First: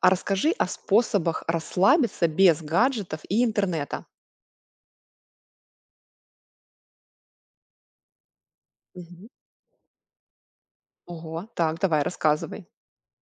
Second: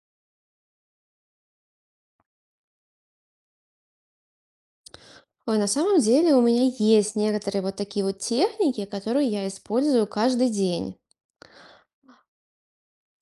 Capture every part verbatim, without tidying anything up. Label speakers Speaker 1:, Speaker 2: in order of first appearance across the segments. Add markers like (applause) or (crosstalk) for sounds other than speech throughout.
Speaker 1: А расскажи о способах расслабиться без гаджетов и интернета.
Speaker 2: Ой, на самом деле у меня есть некоторые вот такие вот техники,
Speaker 1: Мгм.
Speaker 2: которые я использую каждый день.
Speaker 1: Ого, так, давай, рассказывай.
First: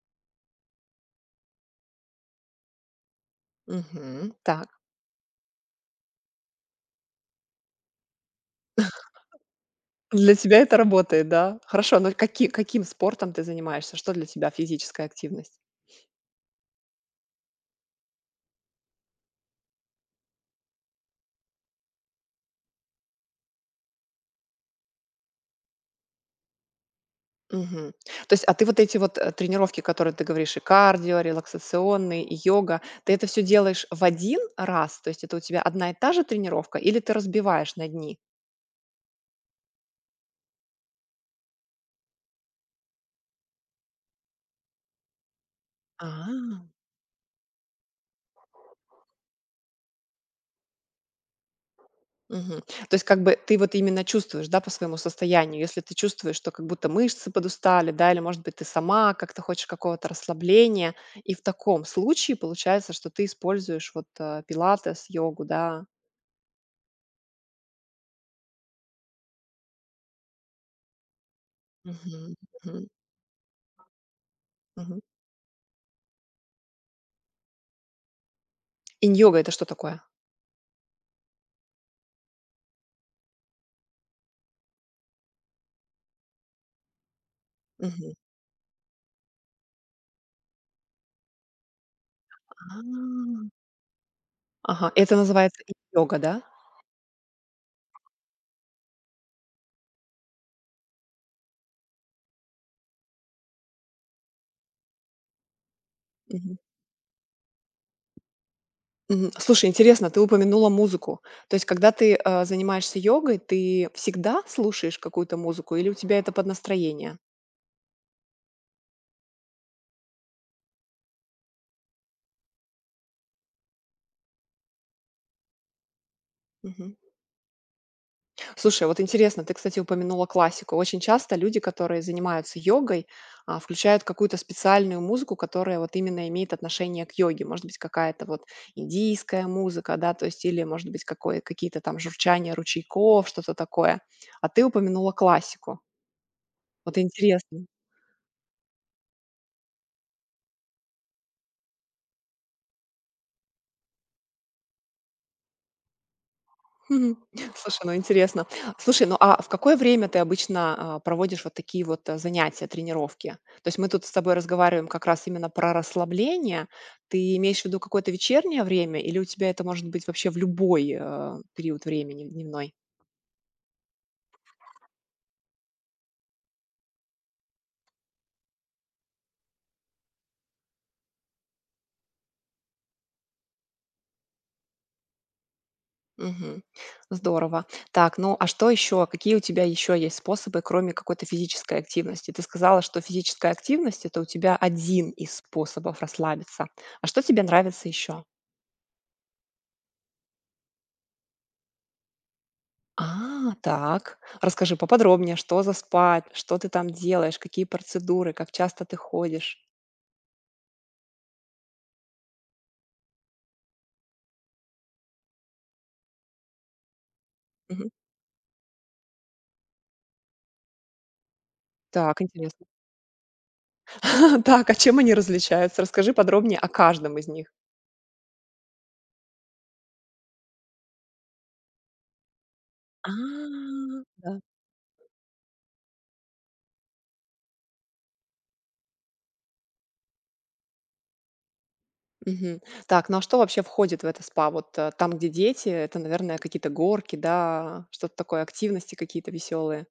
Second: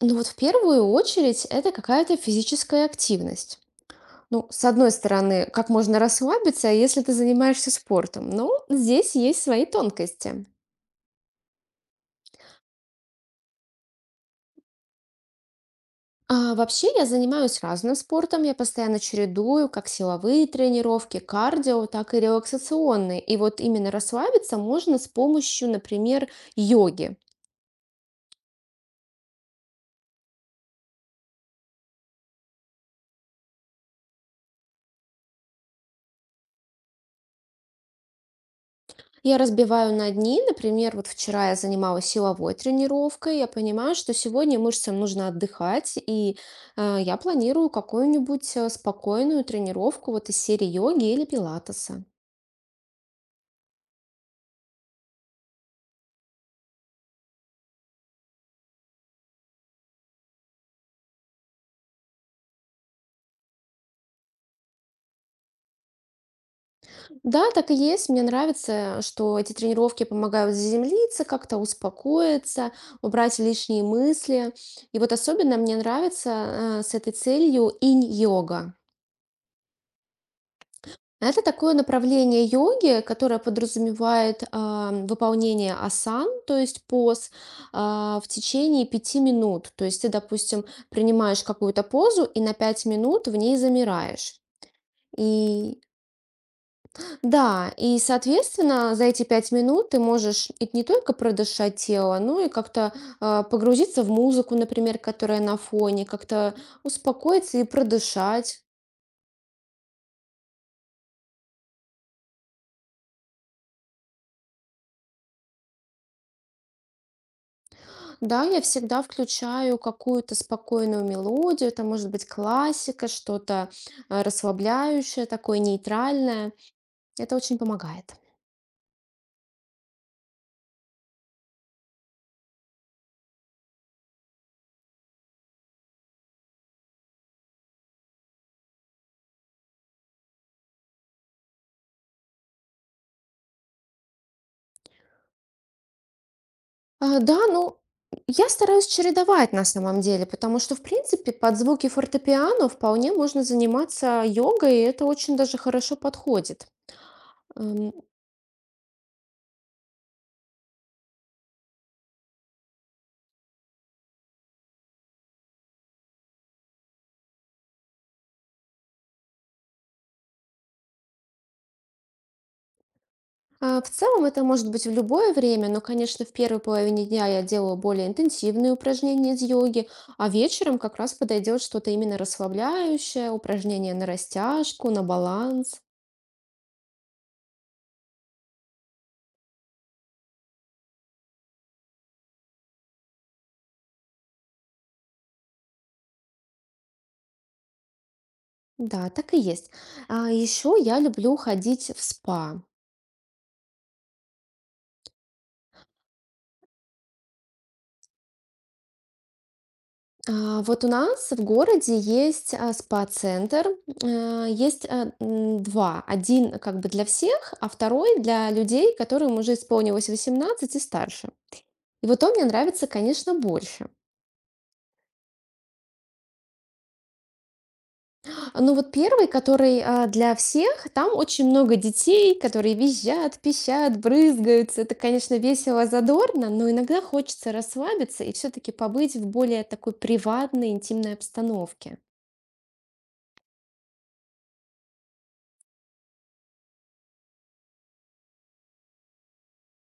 Speaker 2: Ну вот в первую очередь это какая-то физическая активность.
Speaker 1: Мгм,
Speaker 2: Ну, с
Speaker 1: так.
Speaker 2: одной стороны, как можно расслабиться, если ты занимаешься спортом, но здесь есть свои
Speaker 1: Для
Speaker 2: тонкости.
Speaker 1: тебя это работает, да? Хорошо, но каки- каким спортом ты занимаешься? Что для тебя физическая активность?
Speaker 2: А вообще я занимаюсь разным спортом, я постоянно чередую как силовые тренировки, кардио, так и релаксационные. И вот именно расслабиться можно с помощью, например, йоги.
Speaker 1: Мгм. То есть, а ты вот эти вот э, тренировки, которые ты говоришь, и кардио, релаксационные, и йога, ты это все делаешь в один раз? То есть это у тебя одна и та же тренировка, или ты разбиваешь на дни?
Speaker 2: Я разбиваю на дни. Например, вот вчера я занималась силовой тренировкой. Я понимаю, что сегодня мышцам нужно отдыхать,
Speaker 1: А,
Speaker 2: и э, я планирую какую-нибудь э, спокойную тренировку вот из серии йоги или пилатеса.
Speaker 1: Мгм. То есть как бы ты вот именно чувствуешь, да, по своему состоянию, если ты чувствуешь, что как будто мышцы подустали, да, или, может быть, ты сама как-то хочешь какого-то расслабления, и в таком случае получается, что ты используешь вот э, пилатес, йогу, да.
Speaker 2: Да, так и есть. Мне нравится, что эти тренировки помогают заземлиться, как-то
Speaker 1: Мгм.
Speaker 2: успокоиться,
Speaker 1: Мгм.
Speaker 2: убрать лишние мысли. И
Speaker 1: Мгм.
Speaker 2: вот особенно мне нравится э, с этой целью инь-йога.
Speaker 1: Инь-йога — это что такое?
Speaker 2: Это такое направление йоги, которое подразумевает а, выполнение асан, то есть поз,
Speaker 1: Мгм.
Speaker 2: а, в течение пяти минут. То есть ты, допустим, принимаешь какую-то позу и на
Speaker 1: А.
Speaker 2: пять минут в ней замираешь.
Speaker 1: Ага, это называется
Speaker 2: И
Speaker 1: инь-йога, да?
Speaker 2: да, и, соответственно, за эти пять минут ты можешь и не только продышать тело, но и как-то а, погрузиться в музыку, например, которая на фоне, как-то
Speaker 1: Мгм.
Speaker 2: успокоиться и продышать.
Speaker 1: Мгм. Слушай, интересно, ты упомянула музыку. То есть, когда ты э, занимаешься йогой, ты всегда слушаешь какую-то музыку или у тебя это под настроение?
Speaker 2: Да, я всегда включаю какую-то спокойную мелодию, это может быть классика, что-то э, расслабляющее, такое нейтральное.
Speaker 1: Мгм.
Speaker 2: Это очень помогает.
Speaker 1: Слушай, вот интересно, ты, кстати, упомянула классику. Очень часто люди, которые занимаются йогой, а, включают какую-то специальную музыку, которая вот именно имеет отношение к йоге. Может быть, какая-то вот индийская музыка, да, то есть или, может быть, какое, какие-то там журчания ручейков, что-то такое. А ты упомянула классику. Вот
Speaker 2: А, Да,
Speaker 1: интересно.
Speaker 2: ну, я стараюсь чередовать на самом деле, потому что, в принципе, под звуки фортепиано вполне можно заниматься йогой, и это очень даже хорошо подходит.
Speaker 1: Мгм. Слушай,
Speaker 2: Эм,
Speaker 1: ну интересно. Слушай, ну а в какое время ты обычно а, проводишь вот такие вот а, занятия, тренировки? То есть мы тут с тобой разговариваем как раз именно про расслабление. Ты имеешь в виду какое-то вечернее время или у тебя это может быть вообще в любой а, период времени дневной?
Speaker 2: А, В целом это может быть в любое время, но, конечно, в первой половине дня я делаю более интенсивные упражнения из йоги, а вечером как раз подойдет что-то именно расслабляющее, упражнение на растяжку, на баланс.
Speaker 1: Мгм. Здорово. Так, ну а что еще? Какие у тебя еще есть способы, кроме какой-то физической активности? Ты сказала, что физическая активность — это у тебя один из способов расслабиться. А что тебе нравится еще?
Speaker 2: Да, так и есть. А еще я люблю ходить в спа.
Speaker 1: А, так. Расскажи поподробнее, что за спа, что ты там делаешь, какие процедуры, как часто ты ходишь?
Speaker 2: А, Вот у нас в городе есть а, спа-центр, э, есть э, м, два. Один как бы для всех, а
Speaker 1: Мгм.
Speaker 2: второй для людей, которым уже исполнилось восемнадцать и старше. И
Speaker 1: Так,
Speaker 2: вот он мне
Speaker 1: интересно.
Speaker 2: нравится, конечно, больше.
Speaker 1: (laughs) Так, а чем они различаются? Расскажи подробнее о каждом из них.
Speaker 2: Ну вот первый, который, а, для всех, там очень много детей, которые
Speaker 1: А,
Speaker 2: визжат, пищат,
Speaker 1: да.
Speaker 2: брызгаются. Это, конечно, весело, задорно, но иногда хочется расслабиться и все-таки побыть в более такой приватной, интимной обстановке.
Speaker 1: Мгм. Так, ну а что вообще входит в это спа? Вот э, там, где дети, это, наверное, какие-то горки, да, что-то такое, активности какие-то веселые.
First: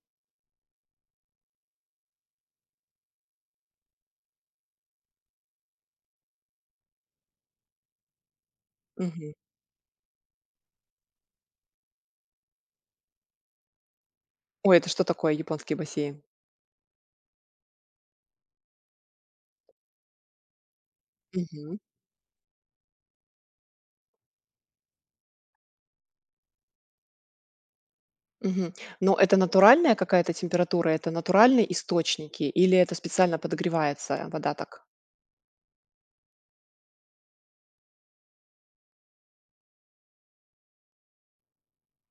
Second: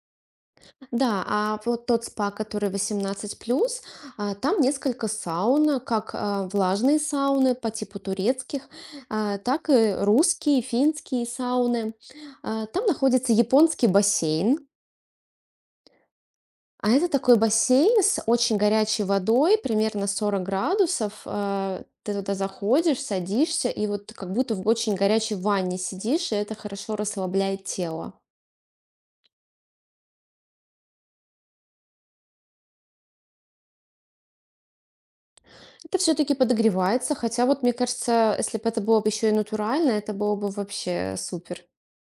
Speaker 2: Да, а вот тот спа, который восемнадцать плюс, а, там несколько саун, как, а, влажные сауны по типу турецких,
Speaker 1: Мгм.
Speaker 2: а, так и русские, финские сауны. А, там находится японский бассейн.
Speaker 1: Ой, это что такое японский бассейн?
Speaker 2: А это такой бассейн с очень горячей водой, примерно сорок градусов. А, Ты туда заходишь, садишься, и вот как будто в очень горячей ванне сидишь, и это хорошо расслабляет тело.
Speaker 1: Мгм. Но это натуральная какая-то температура, это натуральные источники или это специально подогревается вода так?
Speaker 2: Это все-таки подогревается, хотя вот мне кажется, если бы это было бы еще и натурально, это было бы вообще супер.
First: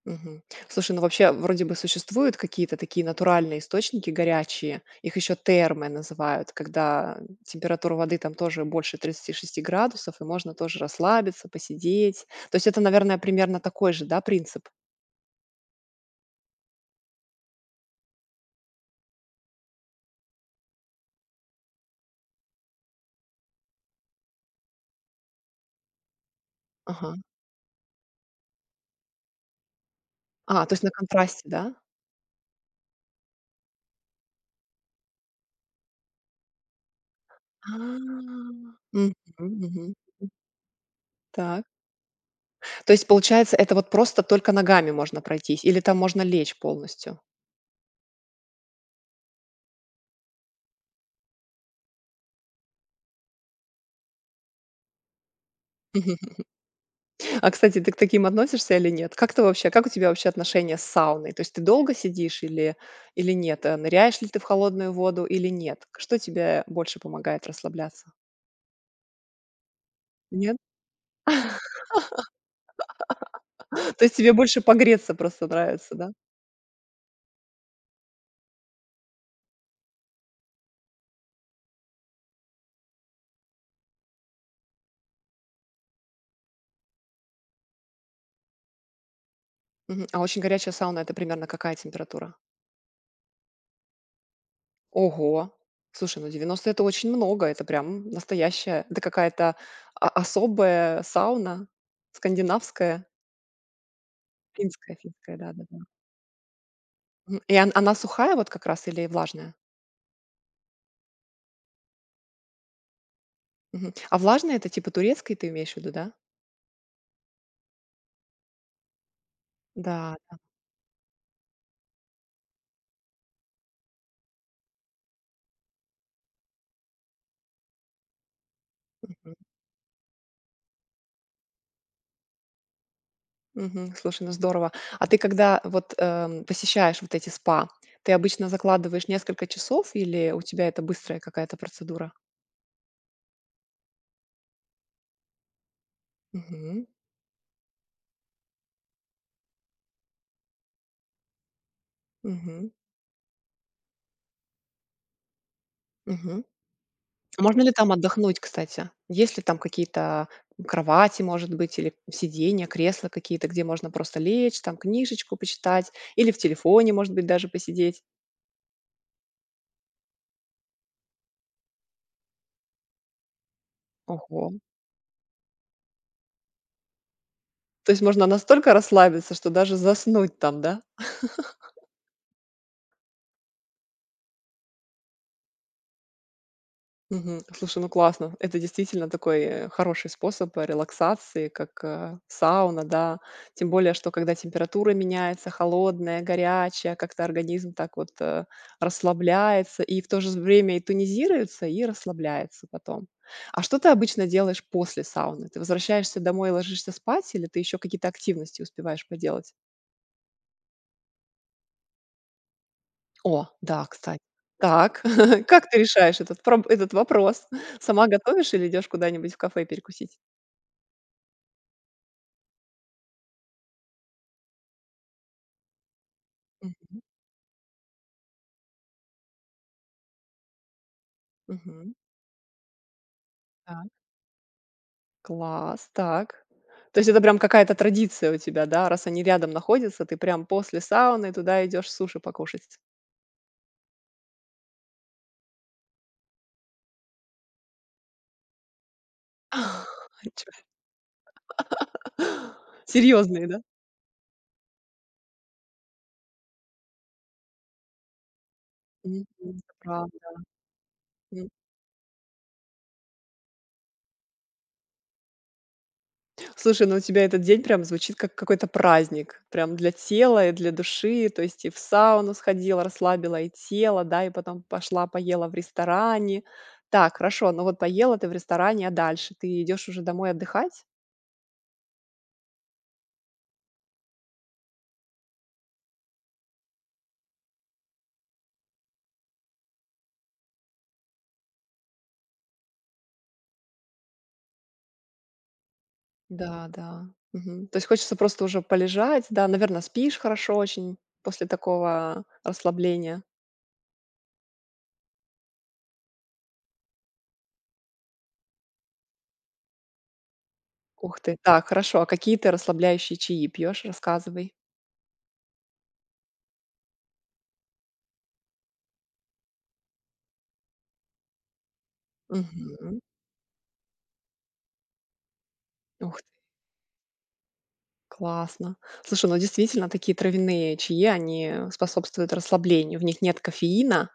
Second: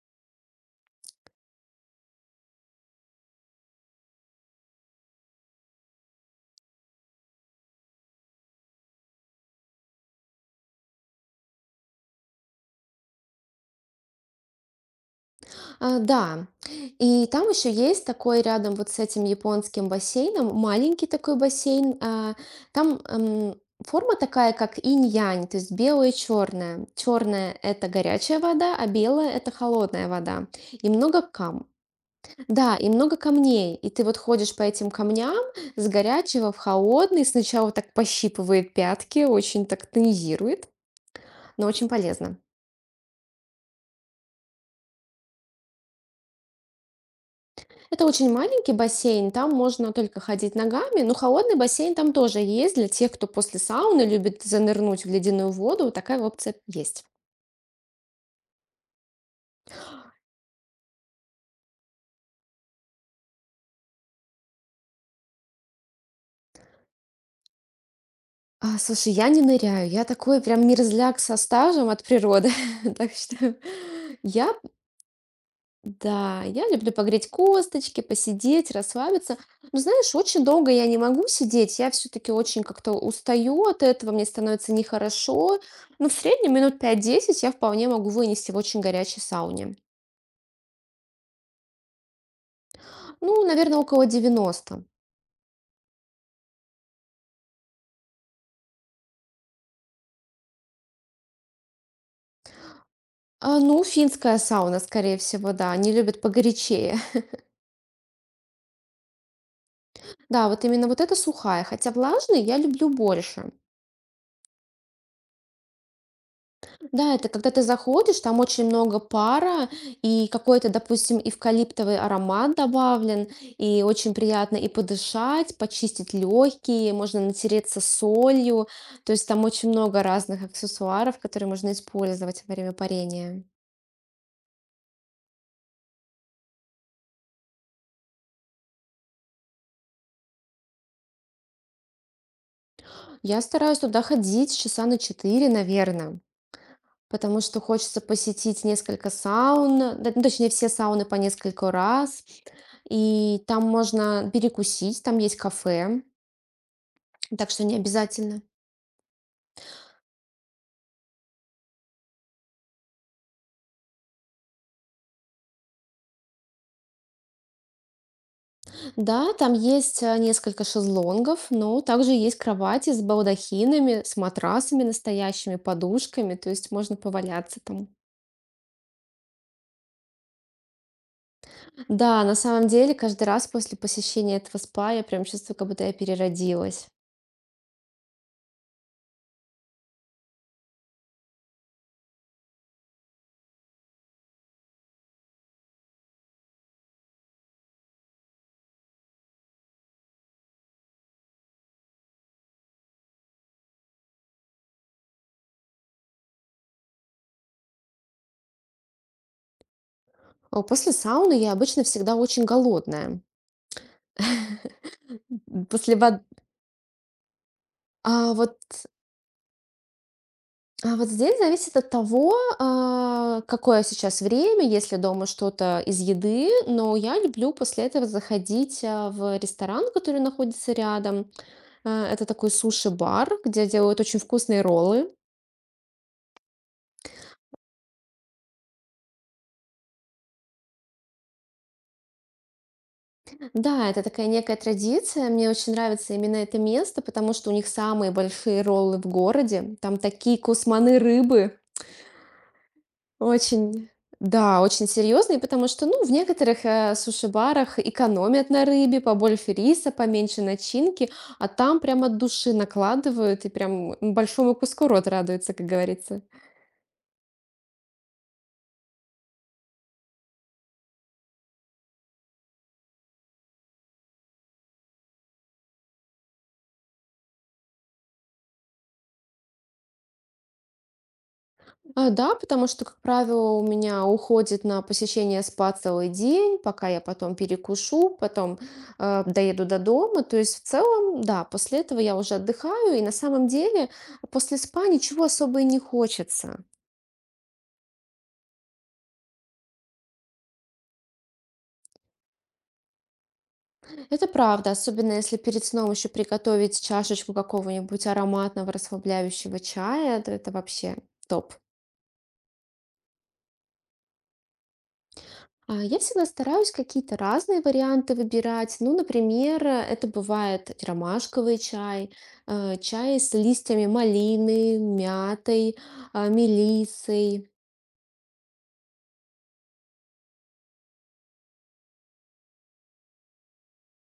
Speaker 1: Мгм. Слушай, ну вообще вроде бы существуют какие-то такие натуральные источники горячие, их еще термы называют, когда температура воды там тоже больше тридцати шести градусов, и можно тоже расслабиться, посидеть. То есть это, наверное, примерно такой же, да, принцип?
Speaker 2: А, да, и там еще есть такой рядом вот с этим японским бассейном, маленький такой бассейн. а, там м, Форма такая, как инь-янь, то есть белое и черное.
Speaker 1: Ага.
Speaker 2: Черное — это горячая вода, а белая — это холодная вода.
Speaker 1: А, то есть
Speaker 2: И
Speaker 1: на
Speaker 2: много
Speaker 1: контрасте,
Speaker 2: кам.
Speaker 1: да?
Speaker 2: Да, и много камней. И ты вот ходишь по этим камням с горячего в холодный. Сначала так
Speaker 1: А.
Speaker 2: пощипывает
Speaker 1: Мгм,
Speaker 2: пятки, очень так
Speaker 1: мгм.
Speaker 2: тонизирует,
Speaker 1: Так.
Speaker 2: но очень полезно.
Speaker 1: То есть, получается, это вот просто только ногами можно пройтись или там можно лечь полностью?
Speaker 2: Это очень маленький бассейн, там можно только ходить ногами, но холодный бассейн там тоже есть для тех, кто после сауны любит занырнуть в ледяную воду,
Speaker 1: Мгм.
Speaker 2: такая опция есть.
Speaker 1: (laughs) А, кстати, ты к таким относишься или нет? Как ты вообще, как у тебя вообще отношения с сауной? То есть ты долго сидишь или или нет? Э, ныряешь ли ты в холодную воду или нет? Что тебе больше помогает расслабляться?
Speaker 2: А, слушай, я не ныряю, я такой
Speaker 1: Нет?
Speaker 2: прям мерзляк со стажем от природы, (laughs) так что
Speaker 1: (laughs) То есть тебе
Speaker 2: я,
Speaker 1: больше погреться просто нравится, да?
Speaker 2: да, я люблю погреть косточки, посидеть, расслабиться. Но знаешь, очень долго я не могу сидеть, я все-таки очень как-то устаю от этого, мне становится нехорошо, но в среднем минут пять-десять я вполне могу вынести в очень горячей сауне.
Speaker 1: Мгм. А очень горячая сауна — это примерно какая температура?
Speaker 2: Ну, наверное, около девяноста.
Speaker 1: Ого! Слушай, ну девяносто — это очень много, это прям настоящая, это какая-то а особая сауна скандинавская.
Speaker 2: А, ну, финская сауна,
Speaker 1: Финская,
Speaker 2: скорее
Speaker 1: финская,
Speaker 2: всего, да.
Speaker 1: да-да-да.
Speaker 2: Они любят погорячее. (laughs)
Speaker 1: Мгм. И он, она сухая вот как раз или влажная?
Speaker 2: Да, вот именно вот эта сухая. Хотя влажный я люблю больше.
Speaker 1: Мгм. А влажная — это типа турецкой ты имеешь в виду, да?
Speaker 2: Да, это когда ты заходишь, там очень много пара
Speaker 1: Да.
Speaker 2: и какой-то, допустим, эвкалиптовый аромат добавлен, и очень приятно и подышать, почистить легкие, можно натереться солью. То есть
Speaker 1: Мгм.
Speaker 2: там очень много разных аксессуаров, которые можно использовать во время парения.
Speaker 1: Мгм. Слушай, ну здорово. А ты когда вот, эм, посещаешь вот эти спа, ты обычно закладываешь несколько часов или у тебя это быстрая какая-то процедура?
Speaker 2: Я стараюсь туда ходить часа на четыре, наверное.
Speaker 1: Мгм.
Speaker 2: Потому что хочется посетить несколько саун, да, ну, точнее, все сауны по нескольку раз.
Speaker 1: Мгм.
Speaker 2: И там можно перекусить, там есть кафе,
Speaker 1: Мгм. А
Speaker 2: так
Speaker 1: можно
Speaker 2: что
Speaker 1: ли
Speaker 2: не
Speaker 1: там отдохнуть,
Speaker 2: обязательно.
Speaker 1: кстати? Есть ли там какие-то кровати, может быть, или сиденья, кресла какие-то, где можно просто лечь, там книжечку почитать или в телефоне, может быть, даже посидеть?
Speaker 2: Да, там есть э, несколько шезлонгов, но также есть кровати с балдахинами, с
Speaker 1: Ого.
Speaker 2: матрасами настоящими, подушками, то есть можно поваляться там.
Speaker 1: То есть можно настолько расслабиться, что даже заснуть там, да?
Speaker 2: Да, на самом деле, каждый раз после посещения этого спа я прям чувствую, как будто я переродилась.
Speaker 1: Мгм. Слушай, ну классно. Это действительно такой э, хороший способ э, релаксации, как э, сауна, да. Тем более, что когда температура меняется, холодная, горячая, как-то организм так вот э, расслабляется и в то же время и тонизируется, и расслабляется потом. А что ты обычно делаешь после сауны? Ты возвращаешься домой и ложишься спать, или ты еще какие-то активности успеваешь поделать?
Speaker 2: А После сауны я обычно всегда очень голодная.
Speaker 1: О, да, кстати. Так, (laughs) как
Speaker 2: (laughs)
Speaker 1: ты
Speaker 2: После
Speaker 1: решаешь
Speaker 2: вод-
Speaker 1: этот проб этот вопрос? Сама
Speaker 2: А
Speaker 1: готовишь
Speaker 2: вот,
Speaker 1: или идешь куда-нибудь в кафе перекусить?
Speaker 2: а вот здесь зависит от того, а, какое сейчас время, если дома что-то из еды,
Speaker 1: Мгм.
Speaker 2: но я люблю после этого заходить а, в ресторан, который находится рядом.
Speaker 1: Мгм.
Speaker 2: А, Это такой суши-бар, где
Speaker 1: Так,
Speaker 2: делают очень вкусные роллы.
Speaker 1: класс, так. То есть это прям какая-то традиция у тебя, да? Раз они рядом находятся, ты прям после сауны туда идешь суши покушать.
Speaker 2: Да, это такая некая традиция. Мне очень нравится именно это место, потому что у них самые большие роллы в городе. Там
Speaker 1: (laughs)
Speaker 2: такие
Speaker 1: Ничего.
Speaker 2: кусманы рыбы.
Speaker 1: Серьёзные, (laughs) да?
Speaker 2: Очень, да, очень серьезный, потому что, ну, в некоторых э, суши-барах экономят на рыбе,
Speaker 1: Мгм.
Speaker 2: побольше
Speaker 1: Это
Speaker 2: риса,
Speaker 1: правда.
Speaker 2: поменьше начинки, а там прям от души накладывают и прям большому куску рот радуется, как говорится.
Speaker 1: Слушай, ну у тебя этот день прям звучит как какой-то праздник, прям для тела и для души. То есть и в сауну сходила, расслабила и тело, да, и потом пошла, поела в ресторане. Так, хорошо, ну вот поела ты в ресторане, а дальше ты идешь уже домой отдыхать?
Speaker 2: А, да, потому что, как правило, у меня уходит на посещение спа целый день, пока я потом перекушу, потом э, доеду до дома. То есть в целом, да, после этого я уже отдыхаю, и на самом деле после спа ничего особо и не хочется.
Speaker 1: Да, да. Мгм. То есть хочется просто уже полежать, да, наверное, спишь хорошо очень после такого расслабления.
Speaker 2: Это правда, особенно если перед сном еще приготовить чашечку какого-нибудь ароматного расслабляющего чая, то это вообще
Speaker 1: Ух ты,
Speaker 2: топ.
Speaker 1: так, хорошо. А какие ты расслабляющие чаи пьешь? Рассказывай.
Speaker 2: А, Я всегда стараюсь какие-то разные варианты выбирать. Ну, например, э, это бывает ромашковый чай, э,
Speaker 1: Мгм.
Speaker 2: чай с листьями малины, мятой,
Speaker 1: Ух.
Speaker 2: а, мелиссой.
Speaker 1: Классно. Слушай, ну действительно, такие травяные чаи, они способствуют расслаблению. В них нет кофеина,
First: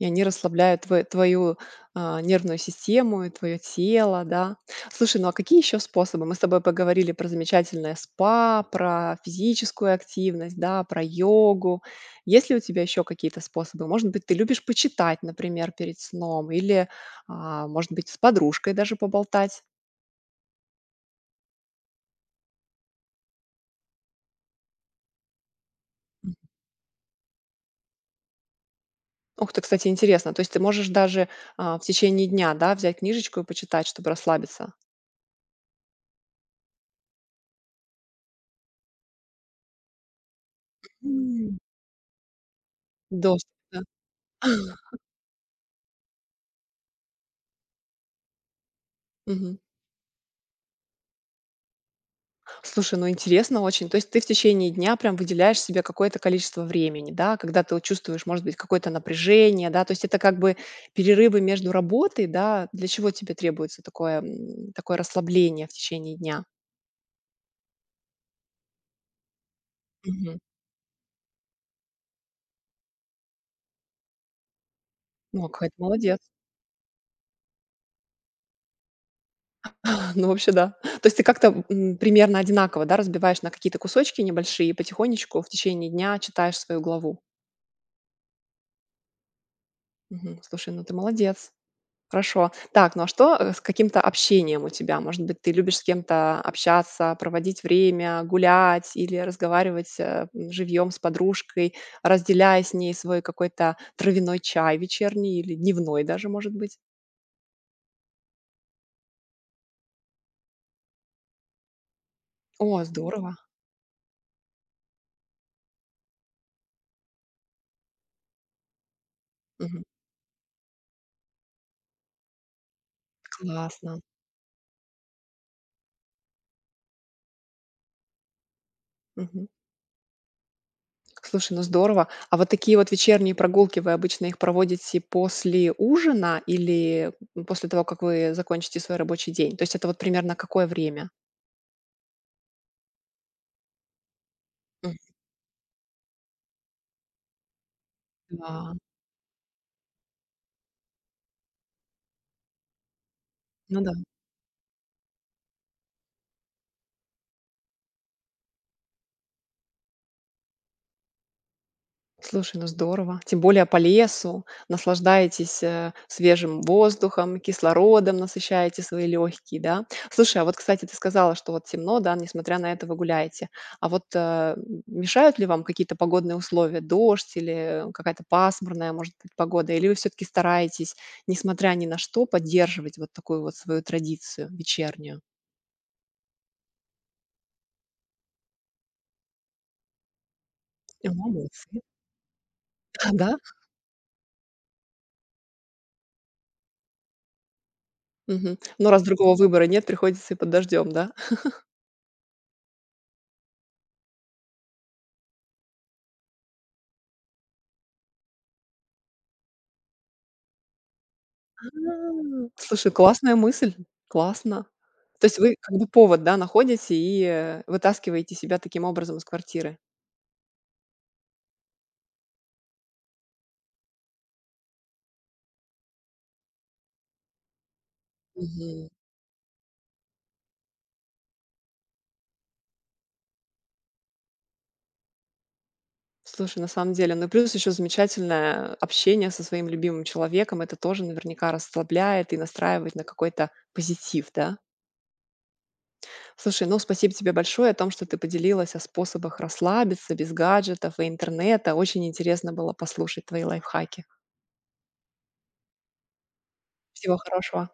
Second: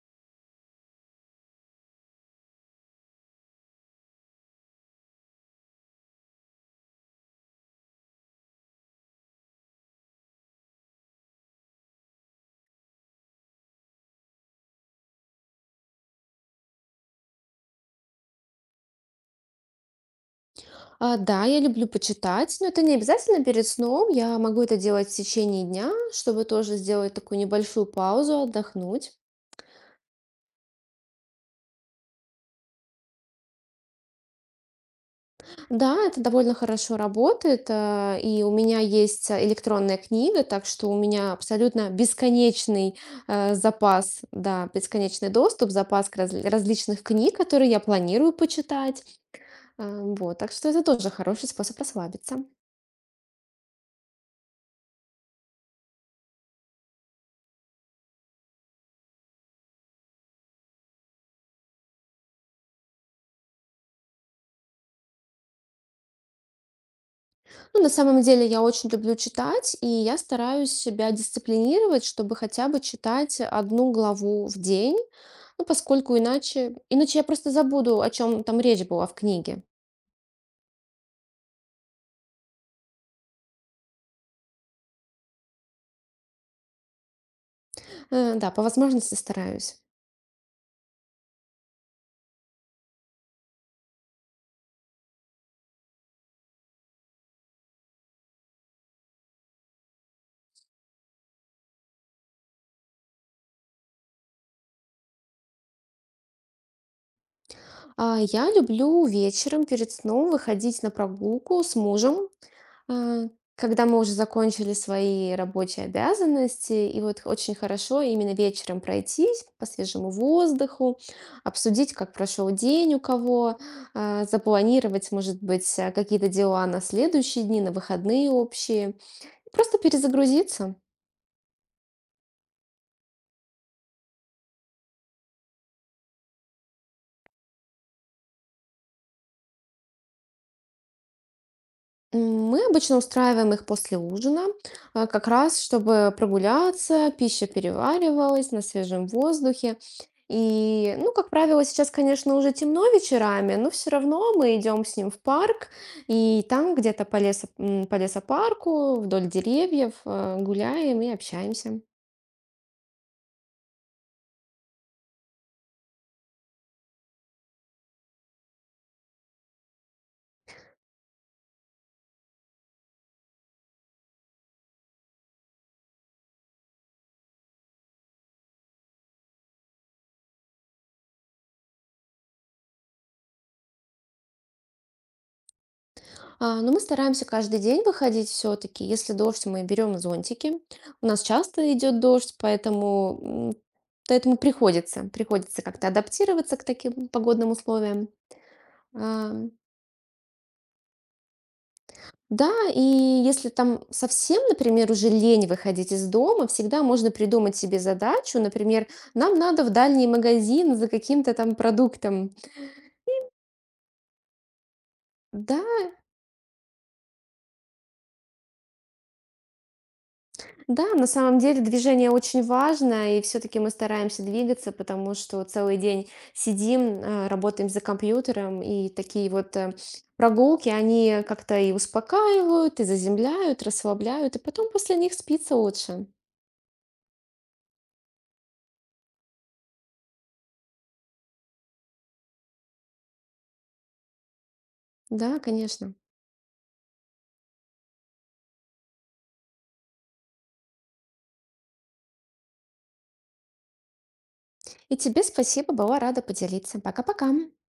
Speaker 1: и они расслабляют твой- твою а, нервную систему и твое тело, да. Слушай, ну а какие еще способы? Мы с тобой поговорили про замечательное спа, про физическую активность, да, про йогу. Есть ли у тебя еще какие-то способы? Может быть, ты любишь почитать, например, перед сном, или, а, может быть, с подружкой даже поболтать?
Speaker 2: А, Да, я люблю почитать, но это не обязательно перед сном. Я могу это делать в течение дня, чтобы тоже сделать такую небольшую паузу, отдохнуть.
Speaker 1: Ух ты, кстати, интересно. То есть ты можешь даже, а, в течение дня, да, взять книжечку и почитать, чтобы расслабиться?
Speaker 2: Да, это довольно хорошо работает. э, И у меня есть э, электронная книга, так что у меня
Speaker 1: М.
Speaker 2: абсолютно бесконечный
Speaker 1: Доступ,
Speaker 2: э,
Speaker 1: да.
Speaker 2: запас, да,
Speaker 1: (laughs)
Speaker 2: бесконечный доступ, запас к раз- различных книг, которые я планирую почитать.
Speaker 1: Мгм.
Speaker 2: Э, Вот, так что это тоже хороший способ расслабиться.
Speaker 1: Слушай, ну интересно очень. То есть ты в течение дня прям выделяешь себе какое-то количество времени, да, когда ты вот чувствуешь, может быть, какое-то напряжение, да? То есть это как бы перерывы между работой, да? Для чего тебе требуется такое, м, такое расслабление в течение дня?
Speaker 2: Ну, на самом деле я очень люблю читать, и я
Speaker 1: Мгм.
Speaker 2: стараюсь себя дисциплинировать, чтобы хотя бы читать одну главу в день,
Speaker 1: Ну,
Speaker 2: ну,
Speaker 1: какая ты
Speaker 2: поскольку
Speaker 1: молодец.
Speaker 2: иначе, иначе я просто забуду, о чем там речь была в книге.
Speaker 1: (laughs) Ну, вообще, да. (laughs) То есть ты как-то, м, примерно одинаково, да, разбиваешь на какие-то кусочки небольшие и потихонечку в течение дня читаешь свою главу.
Speaker 2: Э, да, по возможности стараюсь.
Speaker 1: Мгм. Слушай, ну ты молодец. Хорошо. Так, ну а что, э, с каким-то общением у тебя? Может быть, ты любишь с кем-то общаться, проводить время, гулять или разговаривать, э, живьем с подружкой, разделяя с ней свой какой-то травяной чай вечерний или дневной даже, может быть?
Speaker 2: А, я люблю вечером перед сном выходить на прогулку с мужем,
Speaker 1: О,
Speaker 2: а,
Speaker 1: здорово.
Speaker 2: когда мы уже закончили свои рабочие обязанности. И вот очень хорошо именно вечером пройтись по
Speaker 1: Мгм.
Speaker 2: свежему воздуху, обсудить, как прошел день у кого,
Speaker 1: Классно.
Speaker 2: а, запланировать, может быть, а, какие-то дела на следующие дни, на выходные общие.
Speaker 1: Мгм.
Speaker 2: Просто перезагрузиться.
Speaker 1: Слушай, ну здорово. А вот такие вот вечерние прогулки, вы обычно их проводите после ужина или после того, как вы закончите свой рабочий день? То есть это вот примерно какое время?
Speaker 2: М, Мы обычно устраиваем их после ужина,
Speaker 1: Мгм.
Speaker 2: а, как раз чтобы прогуляться, пища переваривалась на
Speaker 1: Да,
Speaker 2: свежем воздухе. И, ну, как правило, сейчас, конечно, уже темно вечерами, но
Speaker 1: ну
Speaker 2: все
Speaker 1: да.
Speaker 2: равно мы идем с ним в парк, и там где-то по лесо, м, по лесопарку, вдоль деревьев э, гуляем и общаемся.
Speaker 1: Слушай, ну здорово. Тем более по лесу. Наслаждаетесь, э, свежим воздухом, кислородом, насыщаете свои легкие, да? Слушай, а вот, кстати, ты сказала, что вот темно, да, несмотря на это вы гуляете. А вот, э, м, мешают ли вам какие-то погодные условия? Дождь или какая-то пасмурная, может быть, погода? Или вы все-таки стараетесь, несмотря ни на что, поддерживать вот такую вот свою традицию вечернюю?
Speaker 2: А, Но мы стараемся каждый день выходить все-таки. Если дождь, мы берем зонтики. У нас часто
Speaker 1: Молодцы.
Speaker 2: идет дождь,
Speaker 1: (laughs)
Speaker 2: поэтому,
Speaker 1: Да?
Speaker 2: м, поэтому приходится, приходится как-то адаптироваться к таким погодным условиям.
Speaker 1: Мгм. Ну, раз
Speaker 2: А,
Speaker 1: другого выбора нет, приходится и под дождем, да?
Speaker 2: Да, и если там совсем, например, уже лень выходить из дома, всегда можно придумать себе задачу. Например, нам надо в дальний магазин за каким-то там продуктом.
Speaker 1: М, слушай, классная мысль, классно. То есть вы как бы
Speaker 2: Да,
Speaker 1: повод, да, находите и, э, вытаскиваете себя таким образом из квартиры.
Speaker 2: да, на самом деле движение очень важно, и все-таки мы стараемся двигаться, потому что целый день сидим, э, работаем за компьютером,
Speaker 1: Мгм.
Speaker 2: и такие вот э, прогулки, они как-то и успокаивают, и заземляют, расслабляют, и потом после них спится лучше.
Speaker 1: Слушай, на самом деле, ну, и плюс еще замечательное общение со своим любимым человеком. Это тоже наверняка расслабляет и настраивает на какой-то позитив, да?
Speaker 2: Да, конечно.
Speaker 1: Слушай, ну, спасибо тебе большое о том, что ты поделилась о способах расслабиться без гаджетов и интернета. Очень интересно было послушать твои лайфхаки.
Speaker 2: И тебе спасибо, была рада поделиться.
Speaker 1: Всего
Speaker 2: Пока-пока.
Speaker 1: хорошего.